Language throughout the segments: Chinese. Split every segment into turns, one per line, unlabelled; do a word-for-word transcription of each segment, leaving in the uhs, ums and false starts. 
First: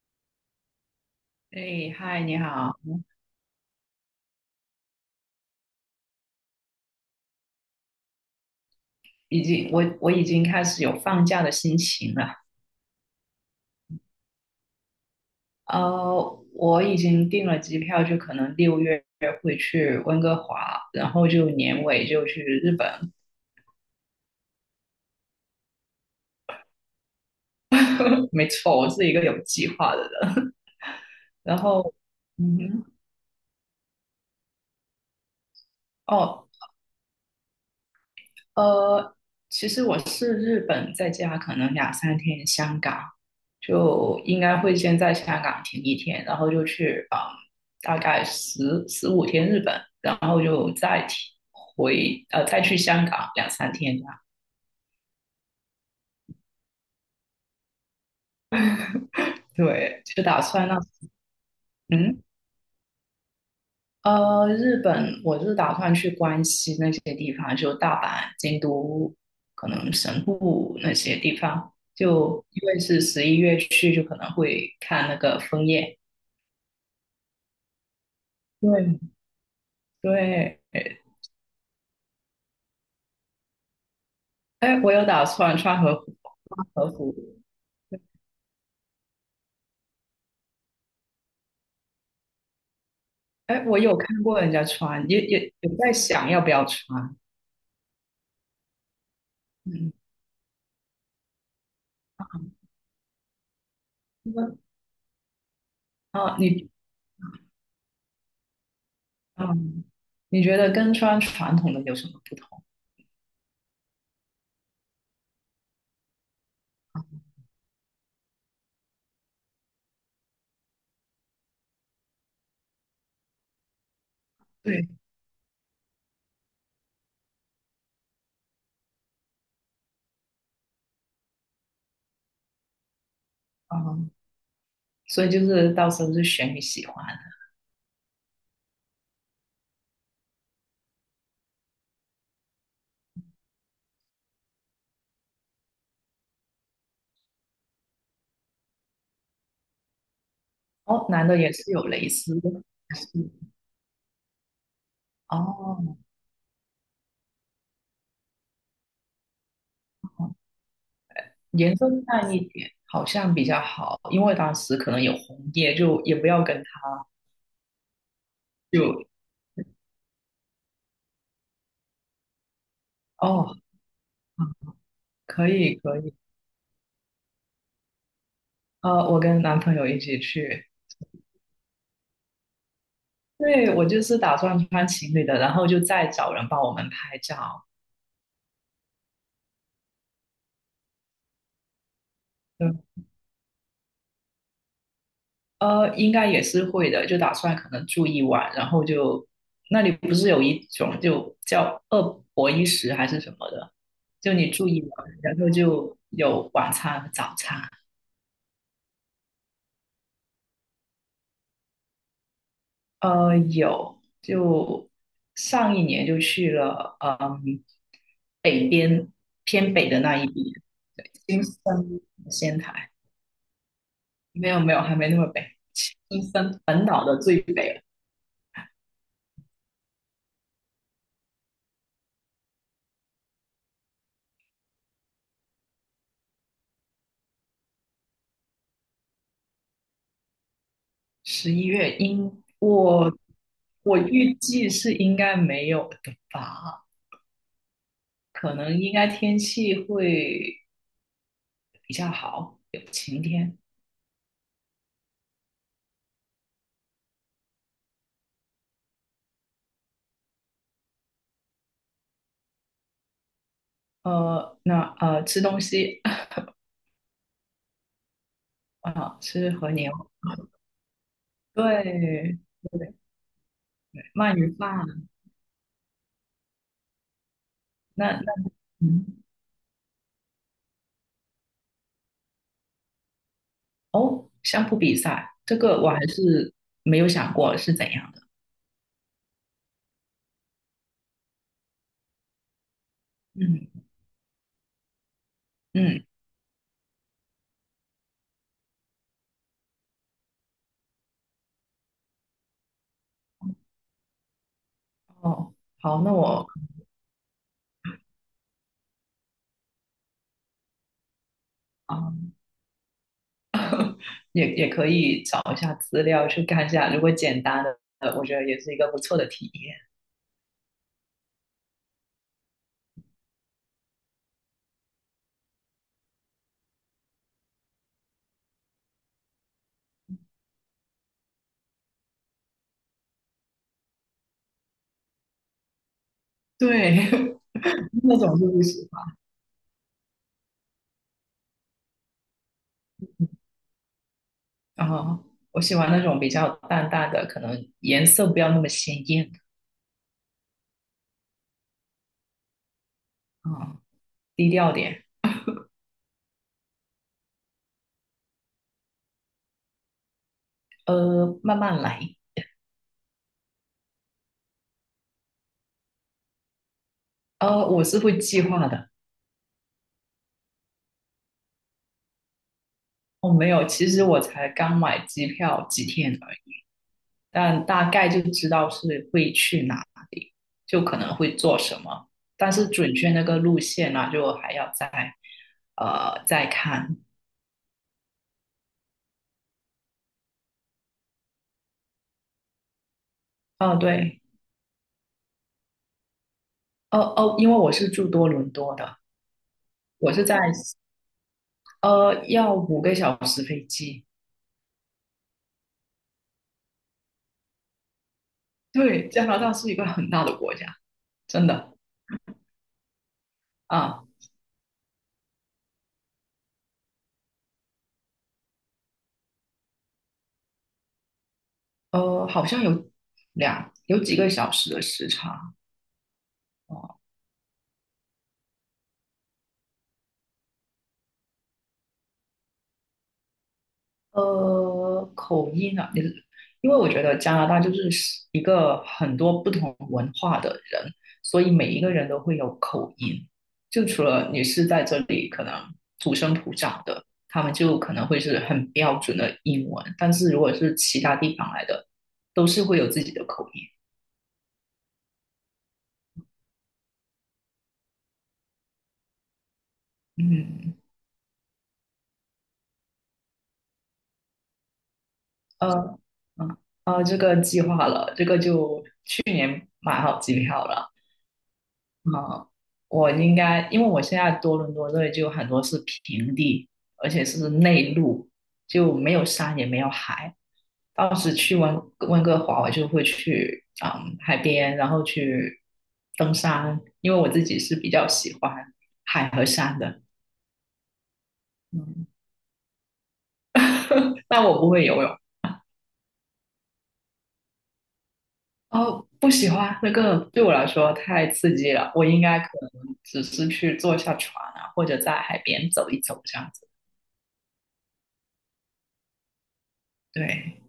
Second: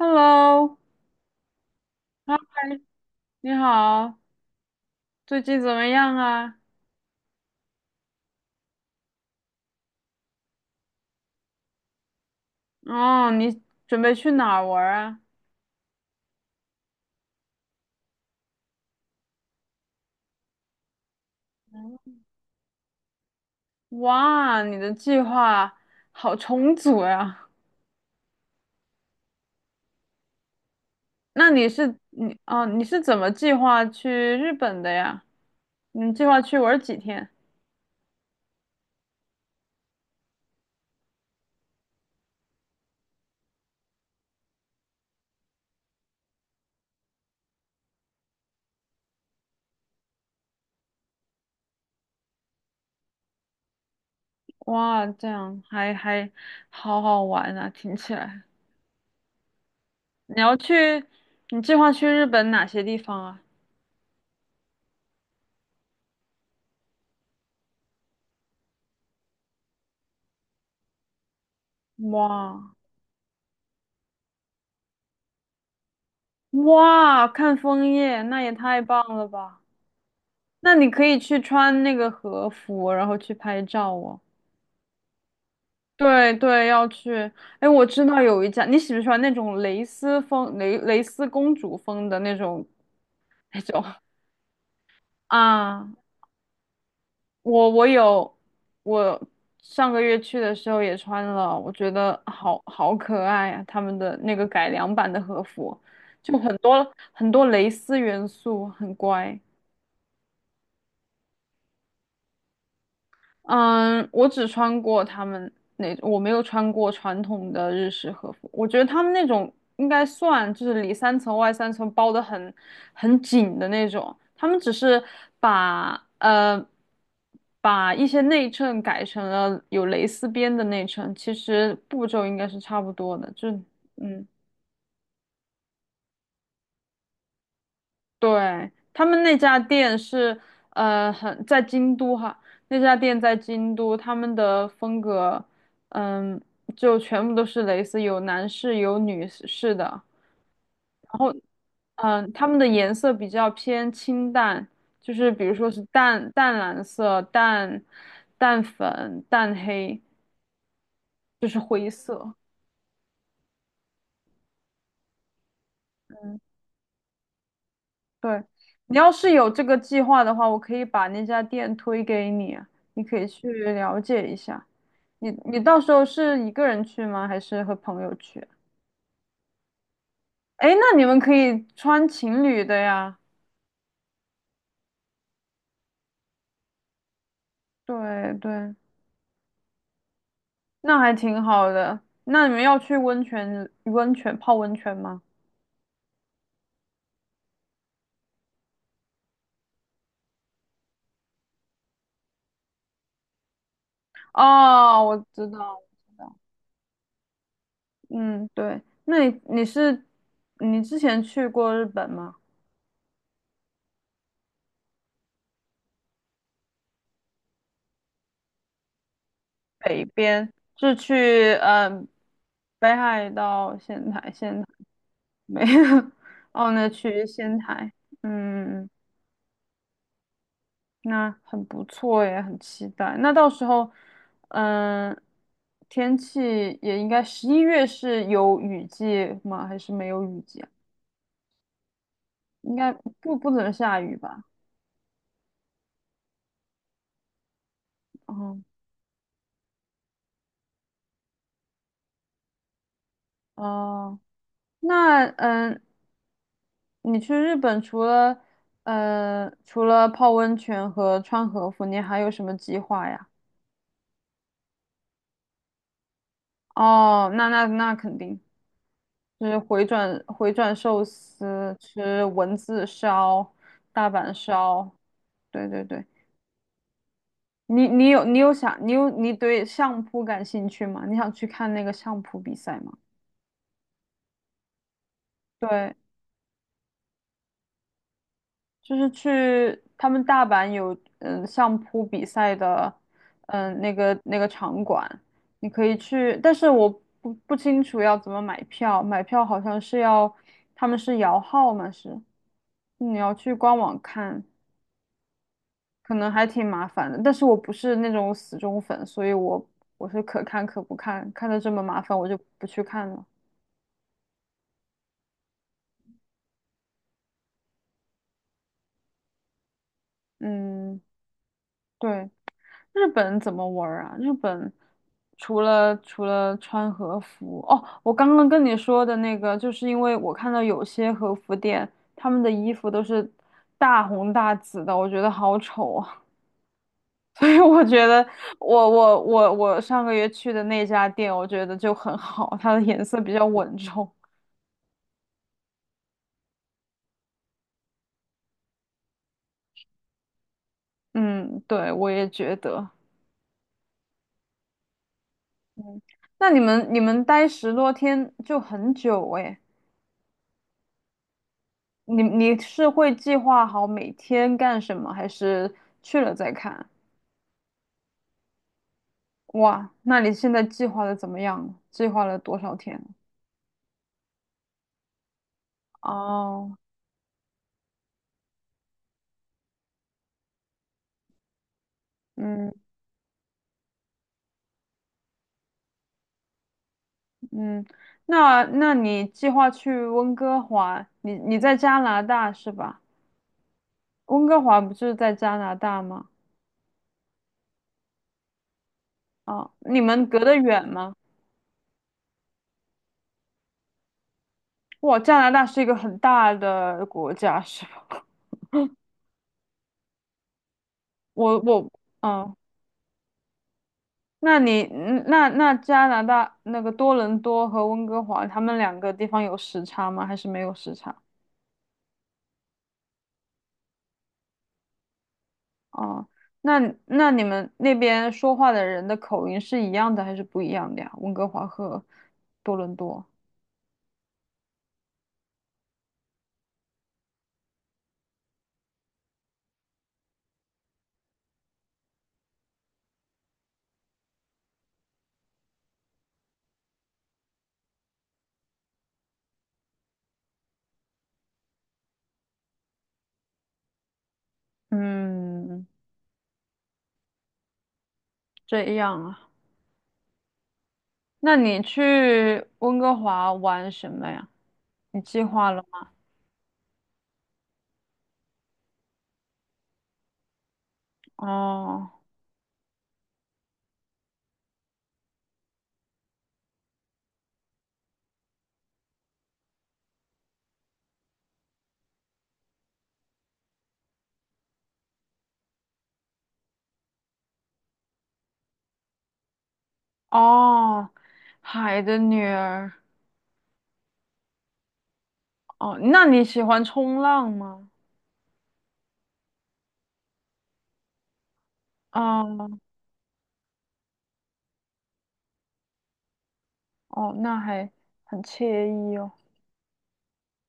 Hello，
哎，嗨，
嗨，
你好。
你好，最近怎么样啊？
已经我我已经开始有放假的心情了。
哦，你准备去哪儿玩儿啊？
呃，我已经订了机票，就可能六月会去温哥华，然后就年尾就去日本。
哇，你的计划好充足呀！
没错，我是一个有计划的人。
那
然
你
后，
是你
嗯
哦，你
哼。
是怎么计划去日本的呀？你计划
哦，
去玩儿几天？
呃，其实我是日本，在家可能两三天。香港就应该会先在香港停一天，然后就去嗯，大概十十五天日本，然后就再停回呃再去香港两三天这样。
哇，这样还还好好玩啊，听起来。
对，就
你
打
要
算那
去，你计划去
嗯
日本哪些地方啊？
呃日本，我是打算去关西那些地方，就大阪、京都，可能神户那些地方。就因
哇
为是十一月去，就可能会看那个枫叶。
哇，看枫叶，那也太
对
棒了吧！
对。
那你可以去穿那个和服，然后去拍照哦。
哎，我有打算穿和服，
对
穿
对，要
和
去。
服。
哎，我知道有一家，你喜不喜欢那种蕾丝风、蕾蕾丝公主风的那种那
哎，我
种
有 看过人家穿，也也有
啊？
在想要不要穿。
我我有，我上
嗯，
个月去的时候也穿了，我觉得好好可爱啊！他们的那个
那
改良版的和服，就
啊，
很
你
多很多蕾丝元素，很乖。
嗯，你觉得跟穿传统的有什么不同？
嗯，我只穿过他们那，我没有穿过传统的日式和服。我觉得他们那种应该算就是里三层外三层包得很很紧的那种。他们只
对。
是把呃把一些内衬改成了有蕾丝边的内衬，其实步骤应该是差不多的。就
啊，
嗯。
所以就是到时候是选你喜欢的。
对，他们那家店是，呃，很在京都哈，那家店在京都，他们的风格，嗯，就全部都是蕾丝，有男士有女士的，然
哦，男
后，
的也是有蕾
嗯，
丝
他
的，
们的颜
是
色比较偏清淡，就是比如说是
哦。
淡淡蓝色、淡淡粉、淡黑，
哦
就是
颜色
灰
淡
色。
一点好像比较好，因为当时可能有红叶，就也不
嗯
要跟他
对，你
就。
要是有这个计划的话，我可以把那家店推给你，你可以去
哦，
了解一
嗯
下。你
可
你
以
到时
可
候
以。
是一个人去吗？还是和朋友去？
呃，我跟男朋友一起去。
哎，那你们可以穿情侣的呀。
对，我就是打算穿情侣的，然后就再找人帮我们拍照。
对对，那还挺好的。那你们
对。
要去温泉温泉泡温泉吗？
呃，应该也是会的，就打算可能住一晚，然后就那里不是有一种就叫二博一食还是什么的，就你住一晚，
哦，我
然
知
后
道。
就有晚餐和早餐。
嗯，对。那你你是你之前去过日本吗？
呃，有，就上一年就去了。嗯，北边偏北的
北
那一边。
边，是
对，新
去
生
嗯
仙台。
北海道仙台，
没有
仙台
没有，还没那么北，
没有，
青 三
哦，
本
那
岛的
去
最
仙
北了。
台，嗯，那很不错耶，很期待。那到时候，嗯，天气也应该十一月是有雨季吗？还是没有雨季啊？
十一月应
应该
我
不不怎么
我
下雨
预
吧？
计是应该没有的吧，可
哦
能应该天气会比较好，有晴天。
哦，那嗯，你去日本除了呃，除了泡温泉和穿和服，你还有什么计划呀？
呃，那呃吃东西。
哦，那那那肯定
啊，
就
吃
是
和
回
牛。
转回转寿司，
对
吃文字
对，
烧、大阪
鳗鱼
烧，
饭。
对对对。你你
那
有
那
你有想你
嗯
有你对相扑感兴趣吗？你想去看那个相扑比赛吗？
哦，相扑比赛这个我
对，
还是没有想过是怎样的。
就是去他们大阪有嗯相扑比赛的嗯
嗯
那个那个场馆，你可以
嗯
去，但是我不不清楚要怎么买票，买票好像是要他们是摇号嘛，是你要去官网看，
哦，好，那
可能还
我
挺麻烦的。但是我不是那种死忠粉，所以我我是可看可不看，看的这么麻
啊。
烦我就不去看了。
也也可以找一下资料去看一下，如果简单的，呃我觉得也是一个不错的体验。
嗯，对。日本怎么玩儿啊？日本除了除了穿和服，哦，我刚刚跟你说的那个，就是因为我看到有些和服店，他们的衣服都是大红大紫的，我觉得好丑啊。
对，
所以我觉
那
得
种就不喜
我
欢。
我我我上个月去的那家店，我觉得就很好，它的颜色比较稳重。
啊，我喜欢那种比较淡淡的，可能颜色不要那么鲜艳
嗯，对，我也觉得。
啊、低调点。
嗯，那你们你们待十多天就很久诶。
呃，慢慢来。
你你是会计划好每天干什么，还是去了再看？
呃，我是会计划的。
哇，那你现在计划的怎么样了计划了多少天？
我哦没有，其实我才刚买机票几天而已。
哦，
但大概就知道是会去哪里，就可能会做什么，但是
嗯
准确那个路线呢、啊就还要再呃再看。
嗯，那那你计划去温哥华？你你在加拿大是吧？
哦，对。
温哥华不就是在加拿大吗？
哦哦，因为我是住多伦多的。
啊、你
我是
们隔
在
得远吗？
呃要五个小时飞机。
哇，加拿大是一个很大的国家，是吧？
对，加拿大是一个很大的国家，真
我
的
我嗯，
啊。
那你嗯那那加拿大那个多伦多和温哥华，他们两个地方有时差吗？还是没有时差？
呃，好像有两有几个小时的时差。
哦，那
哦。
那你们那边说话的人的口音是一样的还是不一样的呀？温哥华和多伦多。
呃，口音啊。因为我觉得加拿大就是一个很多不同文化的人，所以每一个人都会有口音。就除了你是在这里可能土生土长的，他们就可能会是很标准的英文，但是如果是其他地方来的，都是会有自己的口音。
嗯，这样啊。
嗯，
那你去温哥华玩什么呀？你计划了
呃，
吗？
嗯，呃，这个计划了，这个就去年买好机票了。
哦
啊，我应该，因为我现在多伦多这里就很多是平地，而且是内陆，就没有山也没有海。当时去温温哥华，我就会去嗯海边，然后去登山，因为我自己是比较喜欢海和山的。
哦，海
嗯，
的女儿。
但我不会游泳。
哦，那你喜欢冲浪吗？
哦，不喜欢那个对我来说太刺激了，我应该可
哦
能只是去坐下船啊，或者在海边走一走这样子。
哦，那还很惬意哦。
对，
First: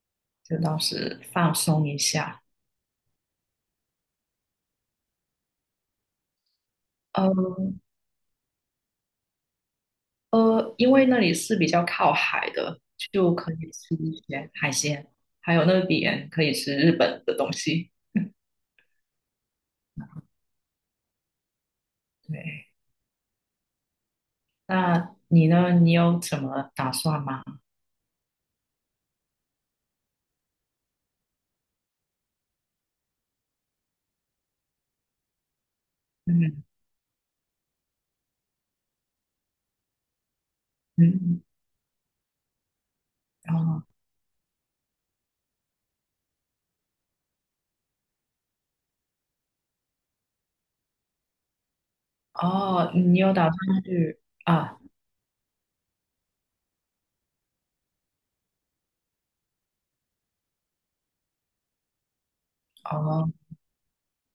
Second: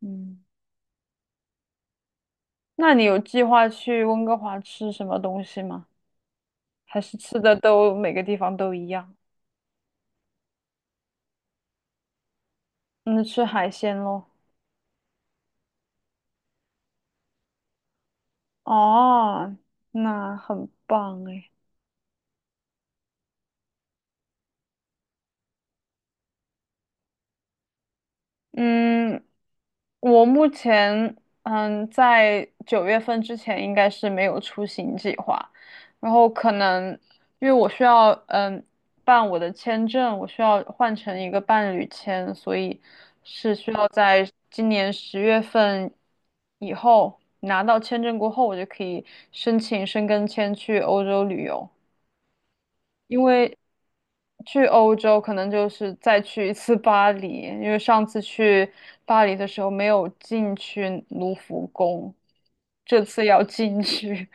嗯，
就当时放松一下。
那你有计划去温哥华吃什么东西吗？还是吃的
嗯
都每个地方都一样？
呃，因为那里是比较靠海的，
嗯，
就
吃
可以
海
吃
鲜
一
咯。
些海鲜，还有那边可以吃日本的东西。
哦，那很棒诶。
对。那你呢？你有什么打算吗？
嗯，我目前嗯，在九月份之前应该是没有出行计划，然后可
嗯。
能因为我需要嗯办我的签证，我需要换成一个
嗯，
伴侣签，所以是需
哦
要在今年十月份以后拿到签证过后，我就可以申请申根签去欧洲旅游。
哦，你
因
有打
为
算去
去
啊？
欧洲可能就是再去一次巴黎，因为上次去巴黎的时候没有进去卢浮宫，这次
哦，
要进去。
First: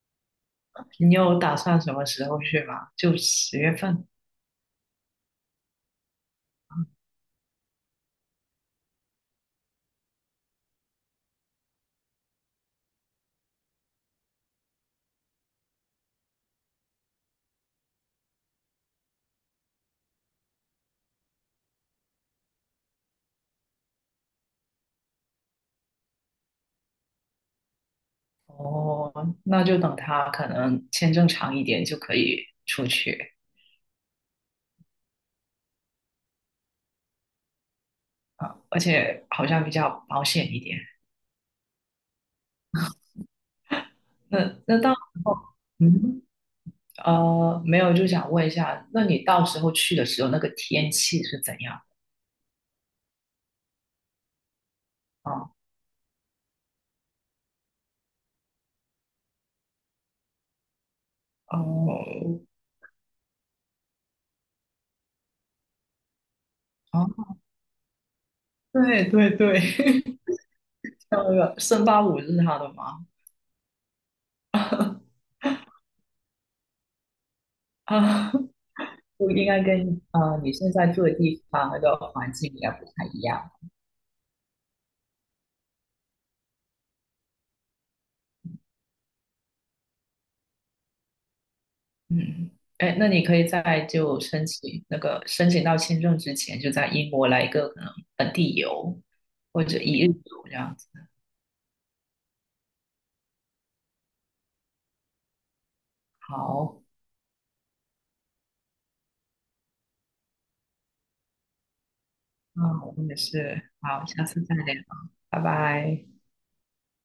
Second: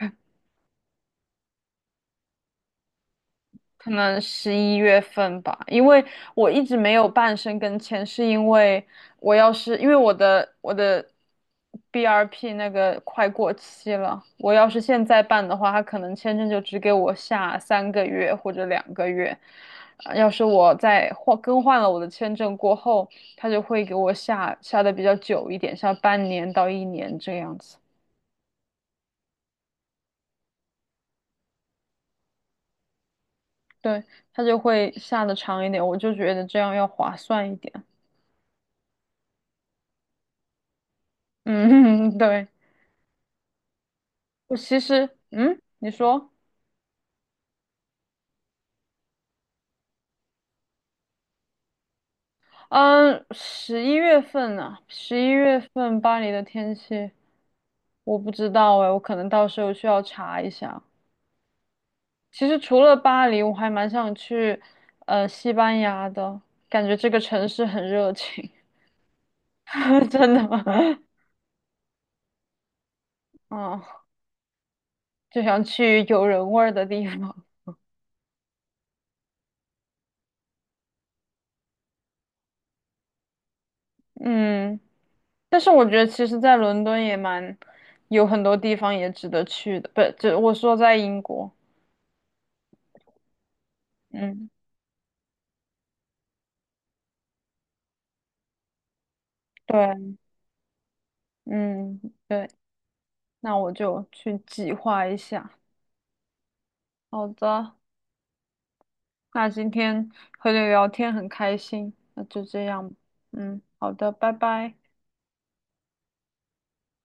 你有打算什么时候去吗？就十月
可
份。
能十一月份吧，因为我一直没有办申根签，是因为我要是因为我的我的 B R P 那个快过期了，我要是现在办的话，他可能签证就只给我下三个月或者两个月，呃要是我再换更换了我的签证过后，他就会给我下下的比较久一点，下半年到一年这样子，
哦，那就等他可能签证长一点就可以出去。
对，他就会下的长一点，我就觉得这样要划算一点，
而且好像比较保险一点。
嗯，对。
那
我其
那到时
实，
候，
嗯，你
嗯，
说，
呃，没有，就想问一下，那你到时候去的时候，那个天气是怎样
嗯，十一月份呢、十一
啊？
月份巴黎的天气我不知道哎，我可能到时候需要查一下。
哦。
其实除了巴黎，我还蛮想去，呃，西班牙的，感觉这个
哦，
城市很热情，
对对对。
真的，
像那个圣巴五日他的吗？
嗯，就想去有人味儿的地方。
啊，就应该跟啊你现在住的地方那个环境应该不太一样。
嗯，但是我觉得其实，在伦敦也蛮有很多地方也值得去的，不，这我说在英国，
嗯。哎，那你可以在就申
嗯。
请那个申请到签证之前，就在英国来一个可能本地游或者一日
对。
游这样子。
嗯，对，那我就去计划一下。
好，
好的，那今天和你聊天很开心，那就
嗯，
这样。
我也
嗯，
是。
好
好，
的，
下
拜
次再
拜。
聊。拜拜。